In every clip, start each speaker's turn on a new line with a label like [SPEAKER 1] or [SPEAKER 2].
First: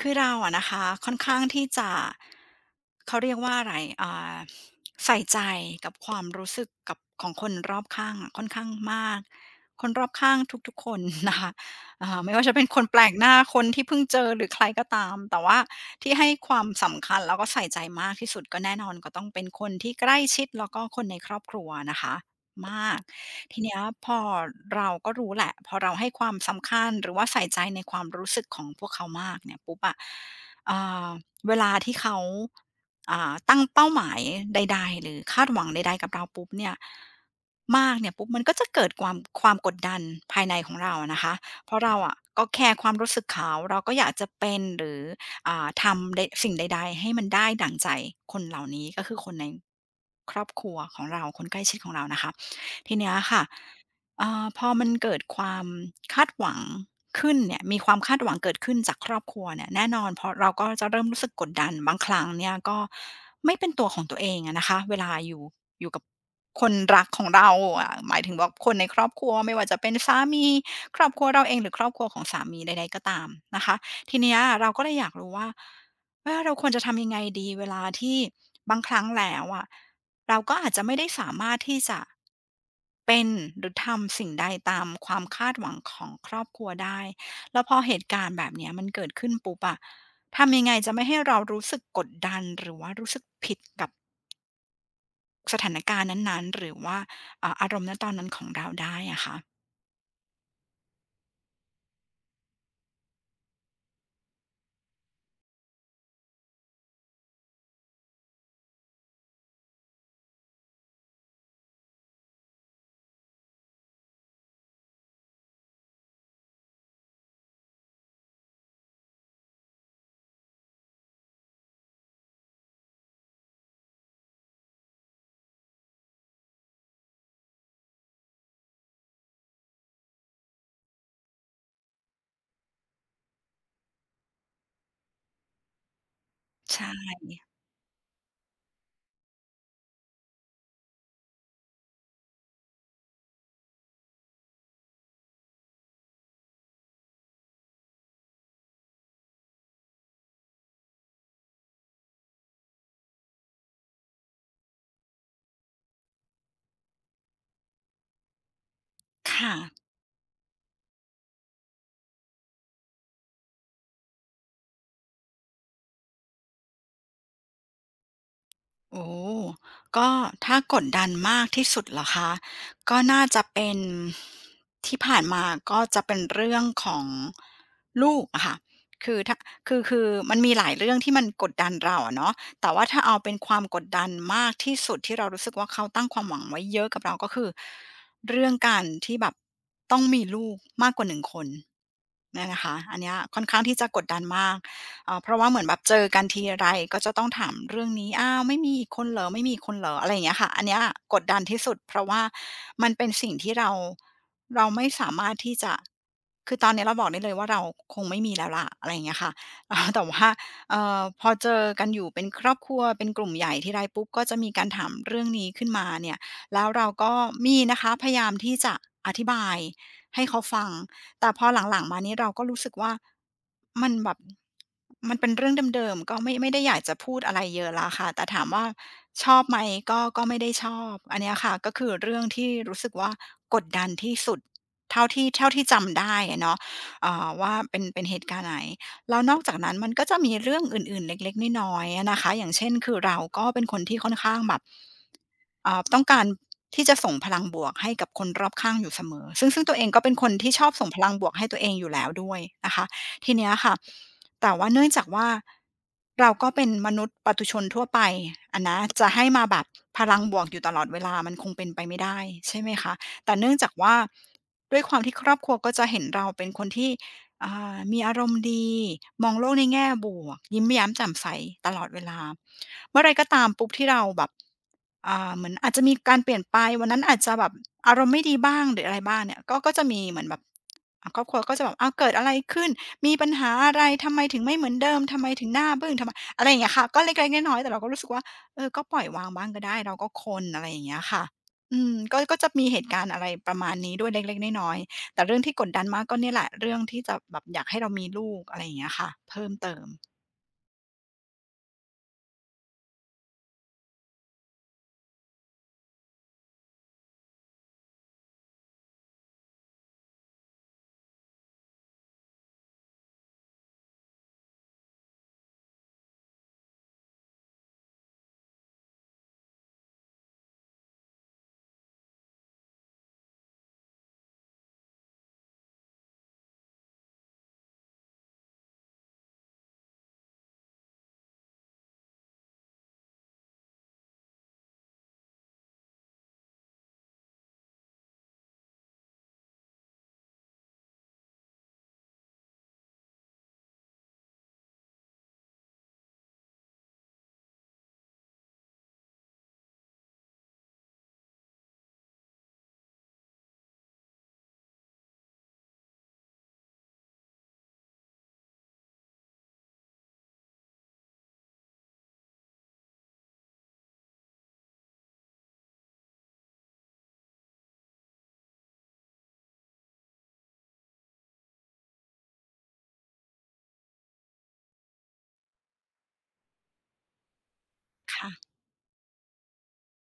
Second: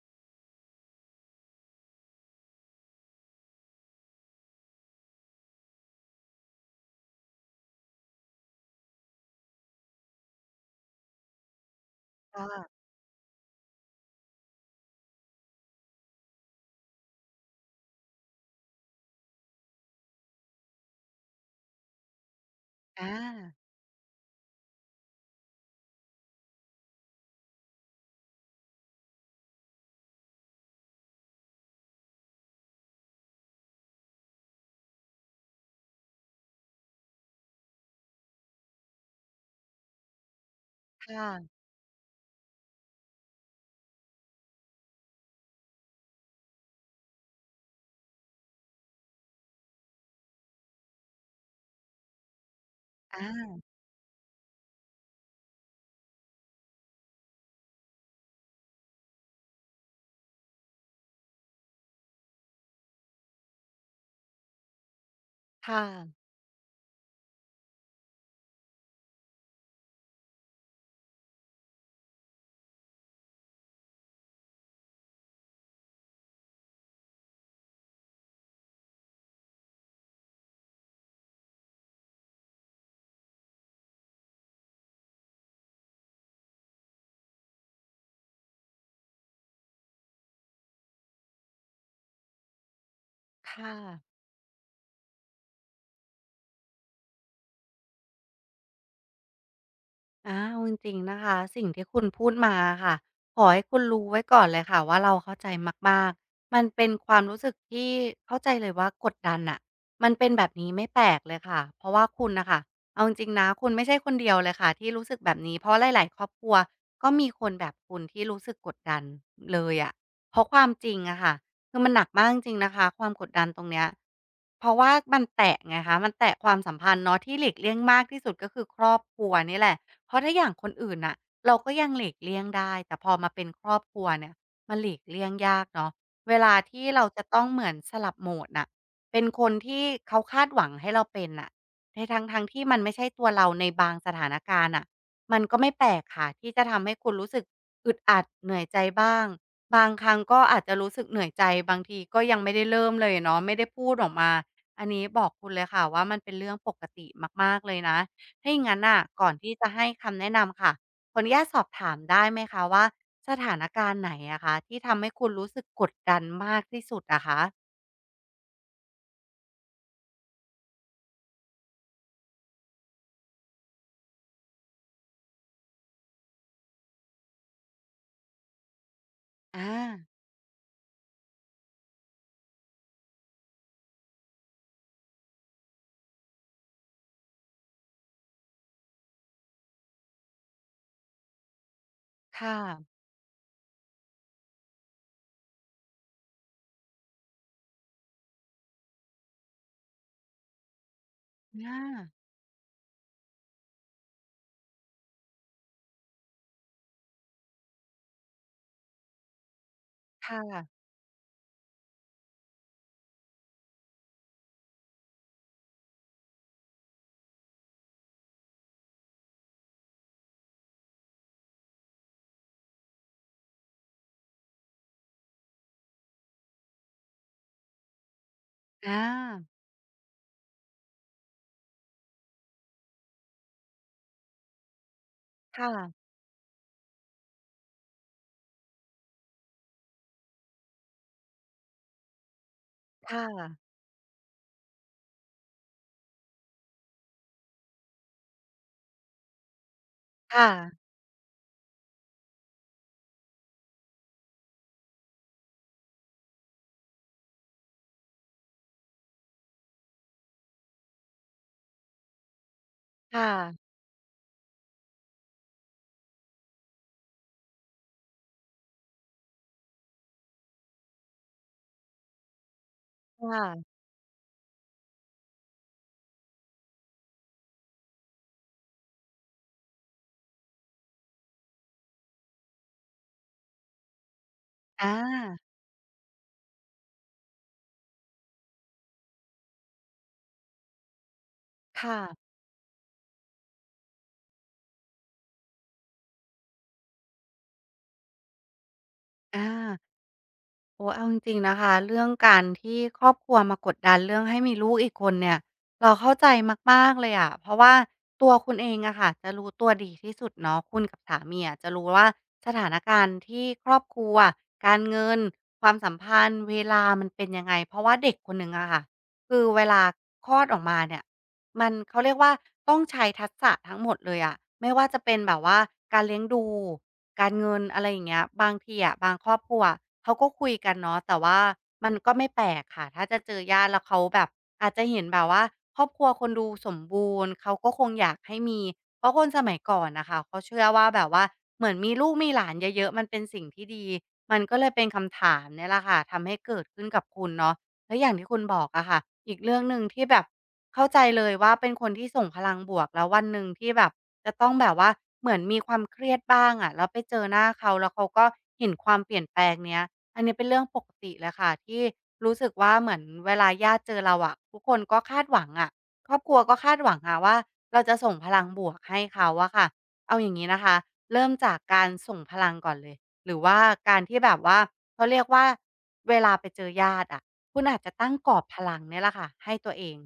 [SPEAKER 1] คือเราอะนะคะค่อนข้างที่จะเขาเรียกว่าอะไรอ่าใส่ใจกับความรู้สึกกับของคนรอบข้างอะค่อนข้างมากคนรอบข้างทุกๆคนนะคะไม่ว่าจะเป็นค
[SPEAKER 2] ค่ะ
[SPEAKER 1] นแปลกหน้าคนที่เพิ่งเจอหรือใครก็ตามแต่ว่าที่ให้ความสำคัญแล้วก็ใส่ใจมากที่สุดก็แน่นอนก็ต้องเป็นคนที่ใกล้ชิดแล้วก็คนในครอบครัวนะคะ มาก
[SPEAKER 2] อา
[SPEAKER 1] ทีเนี้ยพอเราก็รู้แหละพอเราให้ความสำคัญหรือว่าใส่ใจในความรู้สึกของพวกเขามากเนี่ยปุ๊บอะเอ่อเวลาที่เขาตั้งเป้าหมายใดๆหรือคาดหวังใดๆกับเราปุ๊บเนี่ยมากเนี่ยปุ๊บมันก็จะเกิดความกดดันภายในของเราอะนะ
[SPEAKER 2] ค่ะ
[SPEAKER 1] คะเพราะเราอะก็แคร์ความรู้สึกเขาเราก็อยากจะเป็นหรือทำใดสิ่งใดๆให้มันได้ดั่งใจคนเหล่านี้ก็คือคนในครอบครัวของเราคนใกล้ชิดของเรานะคะ ทีเนี้ย
[SPEAKER 2] อา
[SPEAKER 1] ค่ะพอมันเกิดความคาดหวังขึ้นเนี่ยมีความคาดหวังเกิดขึ้นจากครอบครัวเนี่ยแน่นอนเพราะเราก็จะเริ่มรู้สึกกดดันบางครั้งเนี่ยก็ไม่เป็นตัวของตัวเองอะนะคะเวลาอยู่อ
[SPEAKER 2] ค่ะ
[SPEAKER 1] ยู่กับคนรักของเราอะหมายถึงว่าคนในครอบครัวไม่ว่าจะเป็นสามีครอบครัวเราเองหรือครอบครัวของสามีใดๆก็ตามนะคะทีเนี้ยเราก็เลยอยากรู้ว่าเออเราควรจะทำยังไงดีเวลาที่บางครั้งแล้วอะ เราก็อาจจะไม่ได้สามารถที่จะเป็นหรือทำสิ่งใดตามความคาดหวังของครอบครัวได้แล้วพอเหตุการณ์แบบเนี้ยมันเกิดขึ้นปุ๊บอะทำยังไงจะไม่ให้เรารู้สึกกดดันหรือว่ารู้สึกผิด
[SPEAKER 2] ค่ะ
[SPEAKER 1] กับสถานการณ์นั้นๆหรือว่าเอ่าอารมณ์ณตอนนั้นของเราได้อะคะ
[SPEAKER 2] เอาจริงๆนะคะสิ่งที่คุณพูดมาอะค่ะขอให้คุณรู้ไว้ก่อนเลยค่ะว่าเราเข้าใจมากๆมันเป็นความรู้สึกที่เข้าใจเลยว่ากดดันน่ะมันเป็นแบบนี้ไม่แปลกเลยค่ะเพราะว่าคุณน่ะค่ะเอาจริงๆนะคุณไม่ใช่คนเดียวเลยค่ะที่รู้สึกแบบนี้เพราะหลายๆครอบครัวก็มีคนแบบคุณที่รู้สึกกดดันเลยอะเพราะความจริงอะค่ะคือมันหนักมากจริงๆนะคะความกดดันตรงเนี้ยเพราะว่ามันแตะไงคะมันแตะความสัมพันธ์เนาะที่หลีกเลี่ยงมากที่สุดก็คือครอบครัวนี่แหละ เพราะถ้าอย่างคนอื่นน่ะเราก็ยังหลีกเลี่ยงได้แต่พอมาเป็นครอบครัวเนี่ยมันหลีกเลี่ยงยากเนาะเวลาที่เรา
[SPEAKER 1] ใช่
[SPEAKER 2] จะต้องเหมือนสลับโหมดน่ะเป็นคนที่เขาคาดหวังให้เราเป็นน่ะในทั้งๆที่มันไม่ใช่ตัวเราในบางสถานการณ์น่ะมันก็ไม่แปลกค่ะที่จะทำให้คุณรู้สึกอึดอัดเหนื่อยใจบ้างบางครั้งก็อาจจะรู้สึกเหนื่อยใจบางทีก็ยังไม่ได้เริ่มเลยเนาะไม่ได้พูดออกมาอันนี้บอกคุณเลยค่ะว่ามันเป็นเรื่องปกติมากๆเลยนะ ถ้าอย่างงั้นน่ะก่อนที่
[SPEAKER 1] ค่ะ
[SPEAKER 2] จะให้คำแนะนำค่ะขออนุญาตสอบถามได้ไหมคะว่าสถานการณ์ไหนอะคะที่ทำให้คุณรู้สึกกดดันมากที่สุดอะคะ
[SPEAKER 1] โอ้ก็ถ้ากดดันมากที่สุดเหรอคะก็น่าจะเป็นที่ผ่านมาก็จะเป็นเรื่องของลูกอะค่ะคือถ้า
[SPEAKER 2] อา
[SPEAKER 1] คือมันมีหลายเรื่องที่มันกดดันเราอะเนาะแต่ว่าถ้าเอาเป็นความกดดันมากที่สุดที่เรารู้สึกว่าเขาตั้งความหวังไว้เยอะกับเราก็คือเรื่องการที่แบบต้องมีลูกมากกว่า1คนเนี่ย
[SPEAKER 2] ค่ะ
[SPEAKER 1] นะคะอันเนี้ยค่อนข้างที่จะกดดันมาก เพราะว่าเหมือนแบบเจอกันทีไรก็จะต้องถามเรื่องนี้อ้าวไม่มีอีกคนเหรอไม่มีอีกคนเหรออะไรอย่างเงี้ยค่ะอันเนี้ยกดดันที่
[SPEAKER 2] อ
[SPEAKER 1] สุดเพราะ
[SPEAKER 2] า
[SPEAKER 1] ว่ามันเป็นสิ่งที่เราไม่สามารถที่จะคือตอนนี้เราบอกได้เลยว่าเราคงไม่มีแล้วล่ะอะไรอย่างเงี้ยค่ะ แต่ว่า
[SPEAKER 2] ค่ะ
[SPEAKER 1] พอเจอกันอยู่เป็นครอบครัวเป็นกลุ่มใหญ่ทีไรปุ๊บก็จะมีการถามเรื่องนี้ขึ้นมาเนี่ยแล้วเราก็มีนะคะพยายามที่จะอธิบายให้เขาฟัง แต่พอหลังๆมานี้เราก็รู้สึกว่ามันแบบมันเป็นเรื่องเดิมๆก็ไม่ได้อยากจะพูดอะไรเยอะแล้วค่ะแต่ถามว่า
[SPEAKER 2] อา
[SPEAKER 1] ชอบไหมก็ไม่ได้ชอบอันเนี้ยค่ะก็คือเรื่องที่รู้สึกว่ากดดันที่สุดเท่าที่
[SPEAKER 2] ค่ะ
[SPEAKER 1] จำได้อะเนาะว่าเป็นเหตุการณ์ไหน แล้วนอกจากนั้นมันก็จะมีเรื่องอื่นๆเล็กๆน้อยๆอะนะคะอย่างเช่นคือเรา
[SPEAKER 2] ค่
[SPEAKER 1] ก็เป็น
[SPEAKER 2] ะ
[SPEAKER 1] คนที่ค่อนข้างแบบต้องการที่จะส่งพลังบวกให้กับคนรอบข้างอยู่เสมอซึ่งตัวเองก็เป็นคน
[SPEAKER 2] ค่ะ
[SPEAKER 1] ที่ชอบส่งพลังบวกให้ตัวเองอยู่แล้วด้วยนะคะทีเนี้ยค่ะแต่ว่าเนื่องจากว่าเราก็เป็นมนุษย์ปุถุชนทั่วไปอะนะจะให้มาแบบพลังบวกอยู่ตลอดเวลามันคงเป็นไปไม่ได้ใช่ไหมคะ
[SPEAKER 2] ค
[SPEAKER 1] แต่เนื่องจา
[SPEAKER 2] ่ะ
[SPEAKER 1] กว่าด้วยความที่ครอบครัวก็จะเห็นเราเป็นคนที่ มีอารมณ์ดีมองโลกในแง่บวกยิ้มแย้มแจ่มใสตลอดเวลาเมื่อไรก็
[SPEAKER 2] ค่ะ
[SPEAKER 1] ตา
[SPEAKER 2] ค่ะ
[SPEAKER 1] มปุ๊บที่เราแบบเหมือนอาจจะมีการเปลี่ยนไปวันนั้นอาจจะแบบอารมณ์ไม่ดีบ้างหรืออะไรบ้างเนี่ยก็จะมีเหมือนแบบครอบครัวก็จะแบบอ้าวเกิดอะไรขึ้นมีปัญหาอะไรทำไมถึงไม่เหมือนเดิ
[SPEAKER 2] อา
[SPEAKER 1] มทำไมถึงหน้าบึ้งทำไมอะไรอย่างเงี้ยค่ะก็เล็กๆน้อยๆแต่เราก็รู้สึกว่าเออก็ปล่อยวางบ้างก็ได้เราก็คนอะไรอย่างเงี้ยค่ะอืม
[SPEAKER 2] ค่ะ
[SPEAKER 1] ก็จะมีเหตุการณ์อะไรประมาณนี้ด้วยเล็กๆน้อยๆ แต่เรื่องที่กดดันมากก็เนี่ยแหละเรื่องที่จะแบบอยากให้เรามีลูกอะไรอย่างเงี้ยค่ะเพิ่มเติ
[SPEAKER 2] อา
[SPEAKER 1] ม
[SPEAKER 2] โอ้เอาจริงๆนะคะ เรื่องการที่ครอบครัวมากดดันเรื่องให้มีลูกอีกคนเนี่ยเราเข้าใจมากๆเลยอะเพราะว่าตัวคุณเองอะค่ะจะรู้ตัวดีที่สุดเนาะคุณกับสามีอะจะรู้ว่าสถานการณ์ที่ครอบครัวการเงิน ความสัมพันธ์เวลามันเป็นยังไงเพราะว่าเด็กคนหนึ่งอะค่ะ คือเวลาคลอดออกมาเนี่ยมันเขาเรียกว่าต้องใช้ทักษะทั้งหมดเลยอะไม่ว่าจะเป็นแบบว่าการเลี้ยงดู การเงินอะไรอย่างเงี้ยบางทีอะบางครอบครัวเขาก็คุยกันเนาะแต่ว่ามันก็ไม่แปลกค่ะถ้าจะเจอญาติแล้วเขาแบบอาจจะเห็นแบบว่าครอบครัวคนดูสมบูรณ์เขาก็คงอยากให้มีเพราะคนสมัยก่อนน่ะค่ะเขาเชื่อว่าแบบว่าเหมือนมีลูกมีหลานเยอะๆมันเป็นสิ่งที่ดีมันก็เลยเป็นคำถามเนี่ยแหละค่ะทำให้เกิดขึ้นกับคุณเนาะแล้วอย่างที่คุณบอกอะค่ะอีกเรื่องหนึ่งที่แบบเข้าใจเลยว่าเป็นคนที่ส่งพลังบวกแล้ววันหนึ่งที่แบบ จะต้องแบบว่าเหมือนมีความเครียดบ้างอะแล้วไปเจอหน้าเขาแล้วเขาก็เห็นความเปลี่ยนแปลงเนี้ยอันนี้เป็นเรื่องปกติเลยค่ะที่รู้สึกว่าเหมือนเวลาญาติเจอเราอะทุกคนก็คาดหวังอะครอบครัวก็คาดหวังอะว่าเราจะส่งพลังบวกให้เขาอะค่ะเอาอย่างงี้นะคะเริ่มจากการส่งพลังก่อนเลยหรือว่าการที่แบบว่าเขาเรียกว่าเวลาไปเจอญาติอะคุณอาจจะตั้งกรอบ
[SPEAKER 1] ค่ะ
[SPEAKER 2] พลังเนี่ยแหละค่ะให้ตัวเอง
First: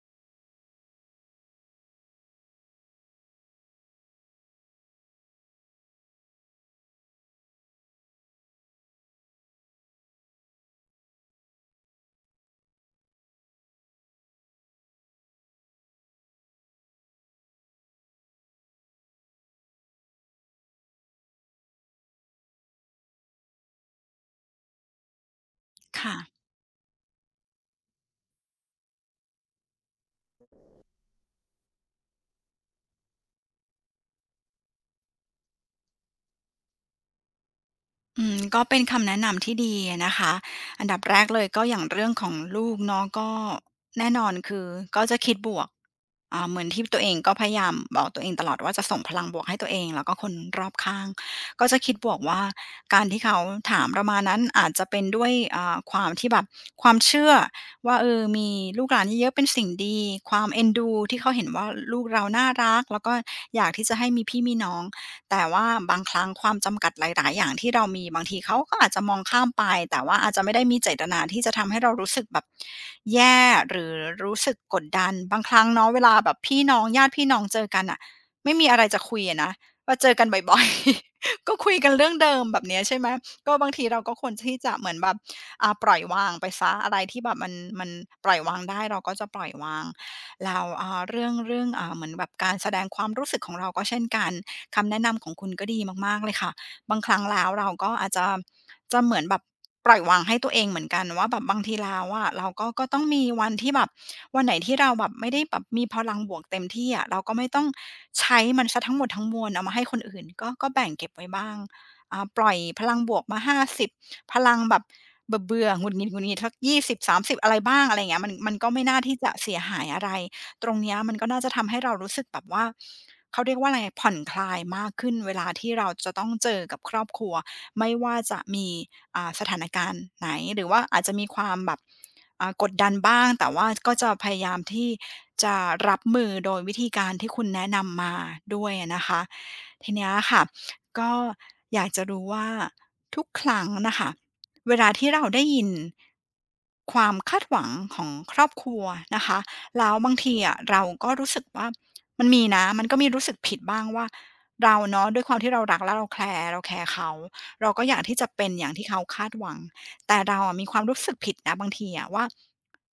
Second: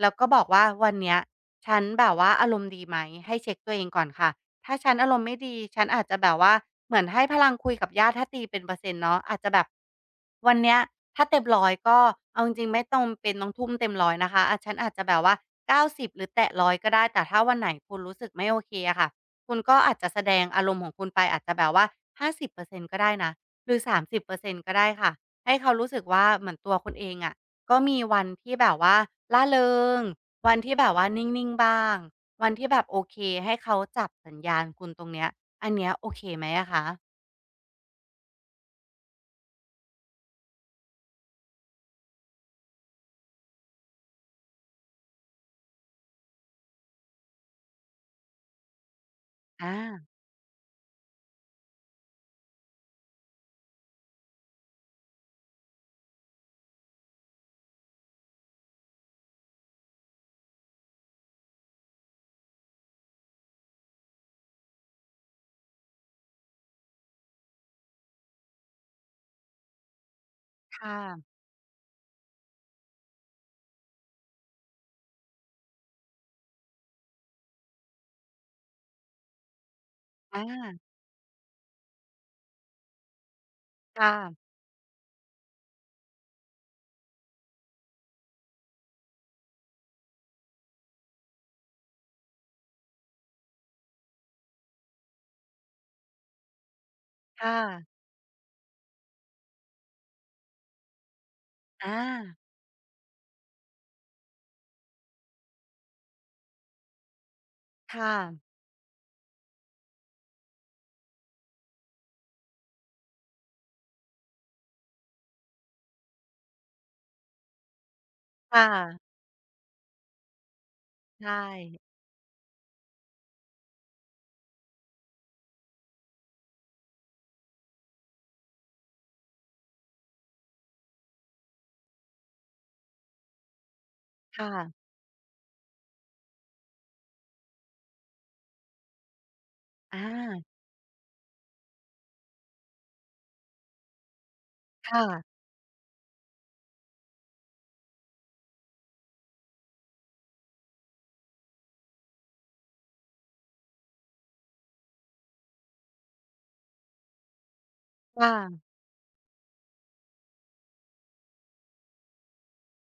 [SPEAKER 2] แล้วก็บอกว่าวันเนี้ยฉันแบบว่าอารมณ์ดีไหมให้เช็กตัวเองก่อนค่ะถ้าฉันอารมณ์ไม่ดีฉันอาจจะแบบว่าเหมือนให้พลังคุยกับญาติถ้าตีเป็นเปอร์เซ็นต์เนาะอาจจะแบบวันเนี้ยถ้าเต็มร้อยก็เอาจริงๆไม่จำเป็นต้องทุ่มเต็มร้อยนะคะอาฉันอาจจะแบบว่า90หรือแตะ100ก็ได้แต่ถ้าวันไหนคุณรู้สึกไม่โอเคอะค่ะคุณก็อาจจะแสดงอารมณ์ของคุณไปอาจจะแบบว่า50%ก็ได้นะหรือ30%ก็ได้ค่ะให้เขารู้สึก
[SPEAKER 1] ค่ะ
[SPEAKER 2] ว่าเหมือนตัวคุณเองอะ ก็มีวันที่แบบว่าร่าเริงวันที่แบบว่านิ่งๆบ้างวันที่แบบโอเคให้เขาจับสัญญาณคุณตรงเนี้ยอันเนี้ยโอเคไหมอะคะ
[SPEAKER 1] อืมก็เป็นคำแนะนำที่ดีอะนะคะอันดับแรกเลยก็อย่างเรื่องของลูกเนาะก็แน่นอนคือก็จะคิดบวกเหมือนที่ตัวเองก็พยายามบอกตัวเองตลอดว่าจะส่งพลังบวกให้ตัว
[SPEAKER 2] อา
[SPEAKER 1] เองแล้วก็คนรอบข้างก็จะคิดบวกว่าการที่เขาถามเรามานั้นอาจจะเป็นด้วยความที่แบบความเชื่อว่าเออมีลูกหลานเยอะๆเป็นสิ่งดีความเอ็นดูที่เขาเห็นว่าลูกเราน่ารักแล้วก็อยากที่จะให้มีพี่มีน้อง แต่ว่าบางครั้งความจำกัดหลายๆอย่างที่เรามีบางทีเขาก็อาจจะมองข้ามไปแต่ว่าอาจจะไม่ได้มี
[SPEAKER 2] ค
[SPEAKER 1] เจตนา
[SPEAKER 2] ่ะ
[SPEAKER 1] ที่จะทำให้เรารู้สึกแบบแย่หรือรู้สึกกดดันบางครั้งเนาะเวลาแบบพี่น้องญาติพี่น้องเจอกันน่ะไม่มีอะไรจะคุยอะนะก็เจอกันบ่อย
[SPEAKER 2] อา
[SPEAKER 1] ๆ ก็คุยกันเรื่องเดิมแบบเนี้ยใช่ไหมก็บางที
[SPEAKER 2] ค
[SPEAKER 1] เราก็ควร
[SPEAKER 2] ่ะ
[SPEAKER 1] ที่จะเหมือนแบบปล่อยวางไปเสียอะไรที่แบบมันมันปล่อยวางได้เราก็จะปล่อยวางแล้วเรื่องเหมือนแบบการแสดงความรู้สึกของเราก็เช่นกัน คำแนะนำของคุณก็ดีมากๆเลยค่ะบางครั้งแล้ว
[SPEAKER 2] ค่ะ
[SPEAKER 1] เราก็อาจจะเหมือนแบบปล่อยวางให้ตัวเองเหมือนกันว่าแบบบางทีแล้
[SPEAKER 2] อา
[SPEAKER 1] วอะเราก็ต้องมีวันที่แบบวันไหนที่เราแบบไม่ได้แบบมีพลังบวกเต็มที่อะเราก็ไม่ต้อง
[SPEAKER 2] ค่ะ
[SPEAKER 1] ใช้มันสทั้งหมดทั้งมวลเอามาให้คนอื่นก็แบ่งเก็บไว้บ้างปล่อยพลังบวกมา50พลังแบบเบื่อๆหงุดหงิดสัก20 30อะไรบ้างอะไรงเงี้ยมัน
[SPEAKER 2] ค่ะ
[SPEAKER 1] ก็ไม่น่าที่จะเสียหายอะไรตรงเนี้ยมันก็
[SPEAKER 2] ใช่
[SPEAKER 1] น่าจะทำให้เรารู้สึกแบบว่า เขาเรียกว่าอะไรผ่อนคลายมากขึ้นเวลาที่เราจะต้องเจอกับครอบครัวไม่ว่าจะมีสถานการณ์ไหนหรือว่าอาจจะมีความแบบกดดันบ้างแต่ว่าก็จะพยายาม
[SPEAKER 2] ค่ะ
[SPEAKER 1] ที่จะรับมือโดยวิธีการที่คุณแนะนำมาด้วยนะคะที
[SPEAKER 2] อ
[SPEAKER 1] เนี้ยค่ะ
[SPEAKER 2] า
[SPEAKER 1] ก็อยากจะรู้ว่าทุกครั้งนะคะเวลา
[SPEAKER 2] ค่ะ
[SPEAKER 1] ที่เราได้ยินความคาดหวังของครอบครัวนะคะ แล้วบางทีอะเราก็รู้สึกว่ามันมีนะมันก็มีรู้สึกผิดบ้างว่าเราเนาะด้วยความที่เรารักแลวเราแคร์เขาเราก็อยากที่จะ
[SPEAKER 2] ค่ะ
[SPEAKER 1] เป็นอย่างที่เขาคาดหวังแต่เราอะมีความรู้สึกผิดนะบางทีอะว่า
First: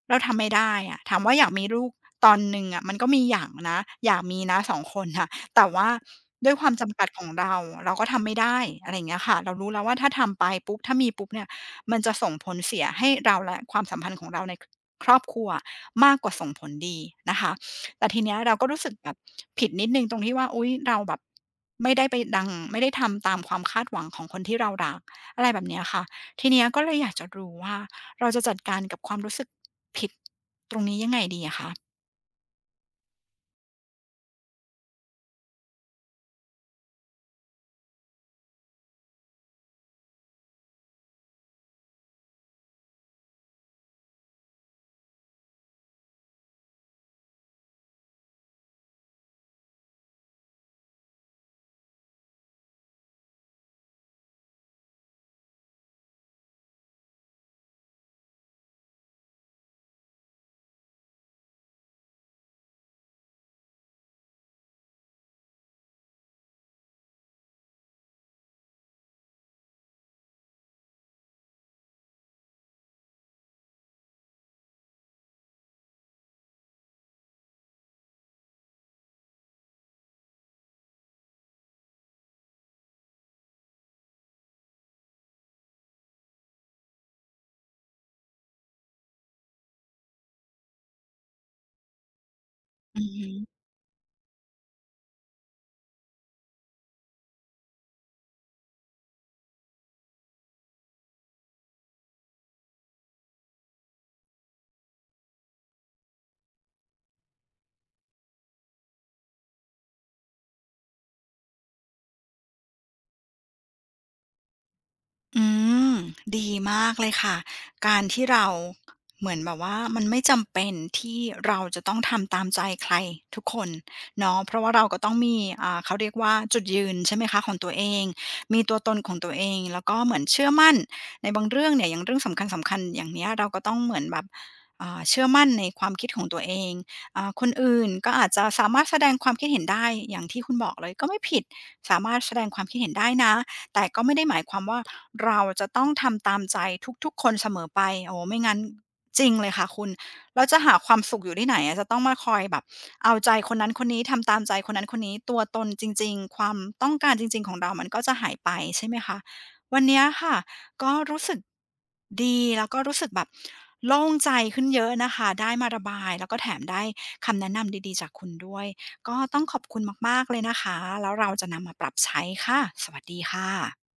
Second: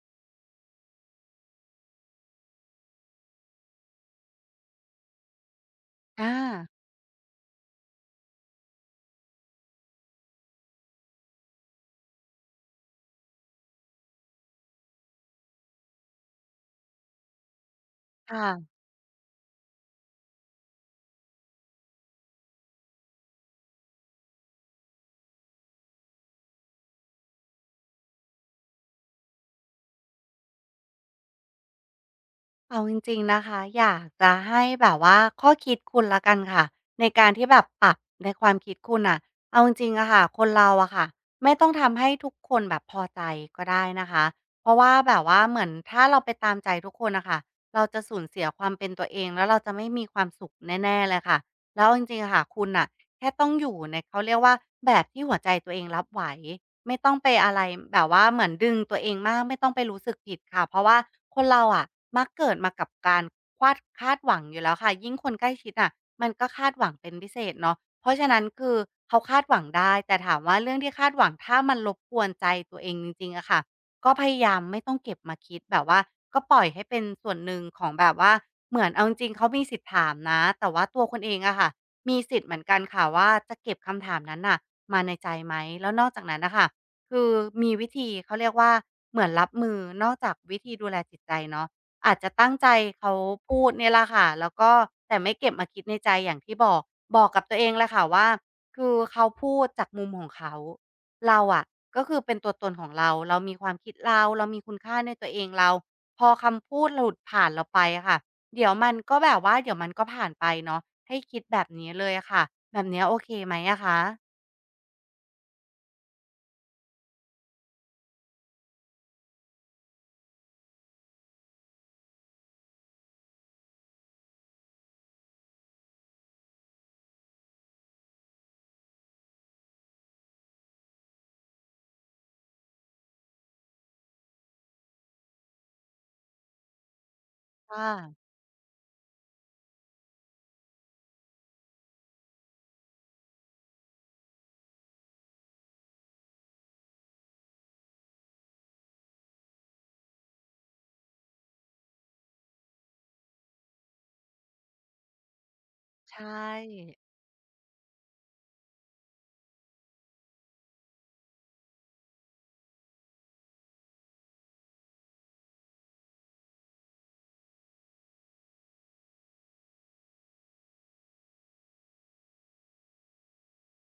[SPEAKER 1] เราทำไม่ได้อะถามว่าอยากมีลูกตอนหนึ่งอะมันก็มีอยากนะอยากมีนะสองคนน่ะแต่ว่า
[SPEAKER 2] อา
[SPEAKER 1] ด้วยความจำกัดของเราเราก็ทำไม่ได้อะไรอย่างเงี้ยค่ะเรารู้แล้วว่าถ้าทำไปปุ๊บถ้ามีปุ๊บเนี่ย มันจะส่งผลเสียให้เราและความสัมพันธ์ของเราในครอบครัวมากกว่าส่งผลดีนะคะแต่ทีเนี้ยเราก็
[SPEAKER 2] ค่ะ
[SPEAKER 1] รู้สึกแบบผิดนิดนึงตรงที่ว่าอุ๊ยเราแบบไม่ได้ไปดังไม่ได้ทำตามความคาดหวังของคนที่เรารักอะไรแบบเนี้ยค่ะ ทีเนี้ยก็เลยอยากจะรู้ว่าเราจะจัดการกับความรู้สึกผิดตรงนี้ยังไงดีอะคะ
[SPEAKER 2] เอาจริงๆนะคะอยากจะให้แบบว่าข้อคิดคุณละกันค่ะในการที่แบบปรับในความคิดคุณอ่ะเอาจริงๆอะค่ะคนเราอะค่ะไม่ต้องทำให้ทุกคนแบบพอใจก็ได้นะคะเพราะว่าแบบว่าเหมือนถ้าเราไปตามใจทุกคนนะคะเราจะสูญเสียความเป็นตัวเองแล้วเราจะไม่มีความสุขแน่ๆเลยค่ะแล้วเอาจริงๆอะค่ะคุณอ่ะแค่ต้องอยู่ในเขาเรียกว่าแบบที่หัวใจตัวเองรับไหว ไม่ต้องไปอะไรแบบว่าเหมือนดึงตัวเองมากไม่ต้องไปรู้สึกผิดค่ะเพราะว่าคนเราอะมักเกิดมากับการควาดคาดหวังอยู่แล้วค่ะยิ่งคนใกล้ชิดน่ะมันก็คาดหวังเป็นพิเศษเนาะเพราะฉะนั้นคือเขาคาดหวังได้แต่ถามว่าเรื่องที่คาดหวังถ้ามันรบกวนใจตัวเองจริงๆอะค่ะก็พยายามไม่ต้องเก็บมาคิดแบบว่าก็ปล่อยให้เป็นส่วนหนึ่งของแบบว่าเหมือนเอาจริงๆเขามีสิทธิ์ถามนะแต่ว่าตัวคนเองอะค่ะมีสิทธิ์เหมือนกันค่ะว่าจะเก็บคำถามนั้นน่ะมาในใจไหมแล้วนอกจากนั้นนะคะ คือมีวิธีเขาเรียกว่าเหมือนรับมือนอกจากวิธีดูแลจิตใจเนาะอาจจะตั้งใจ
[SPEAKER 1] อือ
[SPEAKER 2] เขา
[SPEAKER 1] ฮึ
[SPEAKER 2] พูดเนี่ยแหละค่ะแล้วก็แต่ไม่เก็บมาคิดในใจอย่างที่บอกบอกกับตัวเองแหละค่ะว่าคือเขาพูดจากมุมของเขาเราอะก็คือเป็นตัวตนของเราเรามีความคิดเราเรามีคุณค่าในตัวเองเราพอคำพูดหลุดผ่านเราไปอะค่ะเดี๋ยวมันก็แบบว่าเดี๋ยวมันก็ผ่านไปเนาะให้คิดแบบนี้เลยอะค่ะแบบเนี้ยโอเคไหมอะคะ
[SPEAKER 1] อืมดีมากเลยค่ะการที่เราเหมือนแบบว่ามันไม่จำเป็นที่เราจะต้องทำตามใจใครทุกคนเนาะเพราะว่าเราก็ต้องมีเขาเรียกว่าจุดยืนใช่ไหมคะของตัวเองมีตัวตนของตัวเองแล้วก็เหมือนเชื่อมั่นในบางเรื่องเนี่ยอย่างเรื่องสำคัญๆอย่างเนี้ยเราก็ต้องเหมือนแบบเชื่อมั่นในความคิดของตัวเองคน
[SPEAKER 2] ค่
[SPEAKER 1] อื่นก็อาจ
[SPEAKER 2] ะ
[SPEAKER 1] จะสามารถแสดงความคิดเห็นได้อย่างที่คุณบอกเลยก็ไม่ผิดสามารถแสดงความคิดเห็นได้นะ แต่ก็ไม่ได้หมายความว่าเราจะต้องทำตามใจทุกๆคนเสมอไปโอ้ไม่งั้นจริงเลยค่ะคุณ เราจะหาความสุขอยู่ที่ไหนอะจะต้องมาคอยแบบเอาใจคนนั้นคนนี้ทำตามใจคนนั้นคนนี้ตัวตนจริงๆค
[SPEAKER 2] ใช่
[SPEAKER 1] วามต้องการจริงๆของเรามันก็จะหายไปใช่ไหมคะวันเนี้ยค่ะก็รู้สึกดีแล้วก็รู้สึกแบบโล่งใจขึ้นเยอะนะคะได้มาระบายแล้วก็แถมได้คำแนะนำดีๆจากคุณด้วย ก็ต้องขอบคุณมากๆเลยนะคะ แล้วเราจะนำมาปรับใช้ค่ะ สวัสดีค่ะ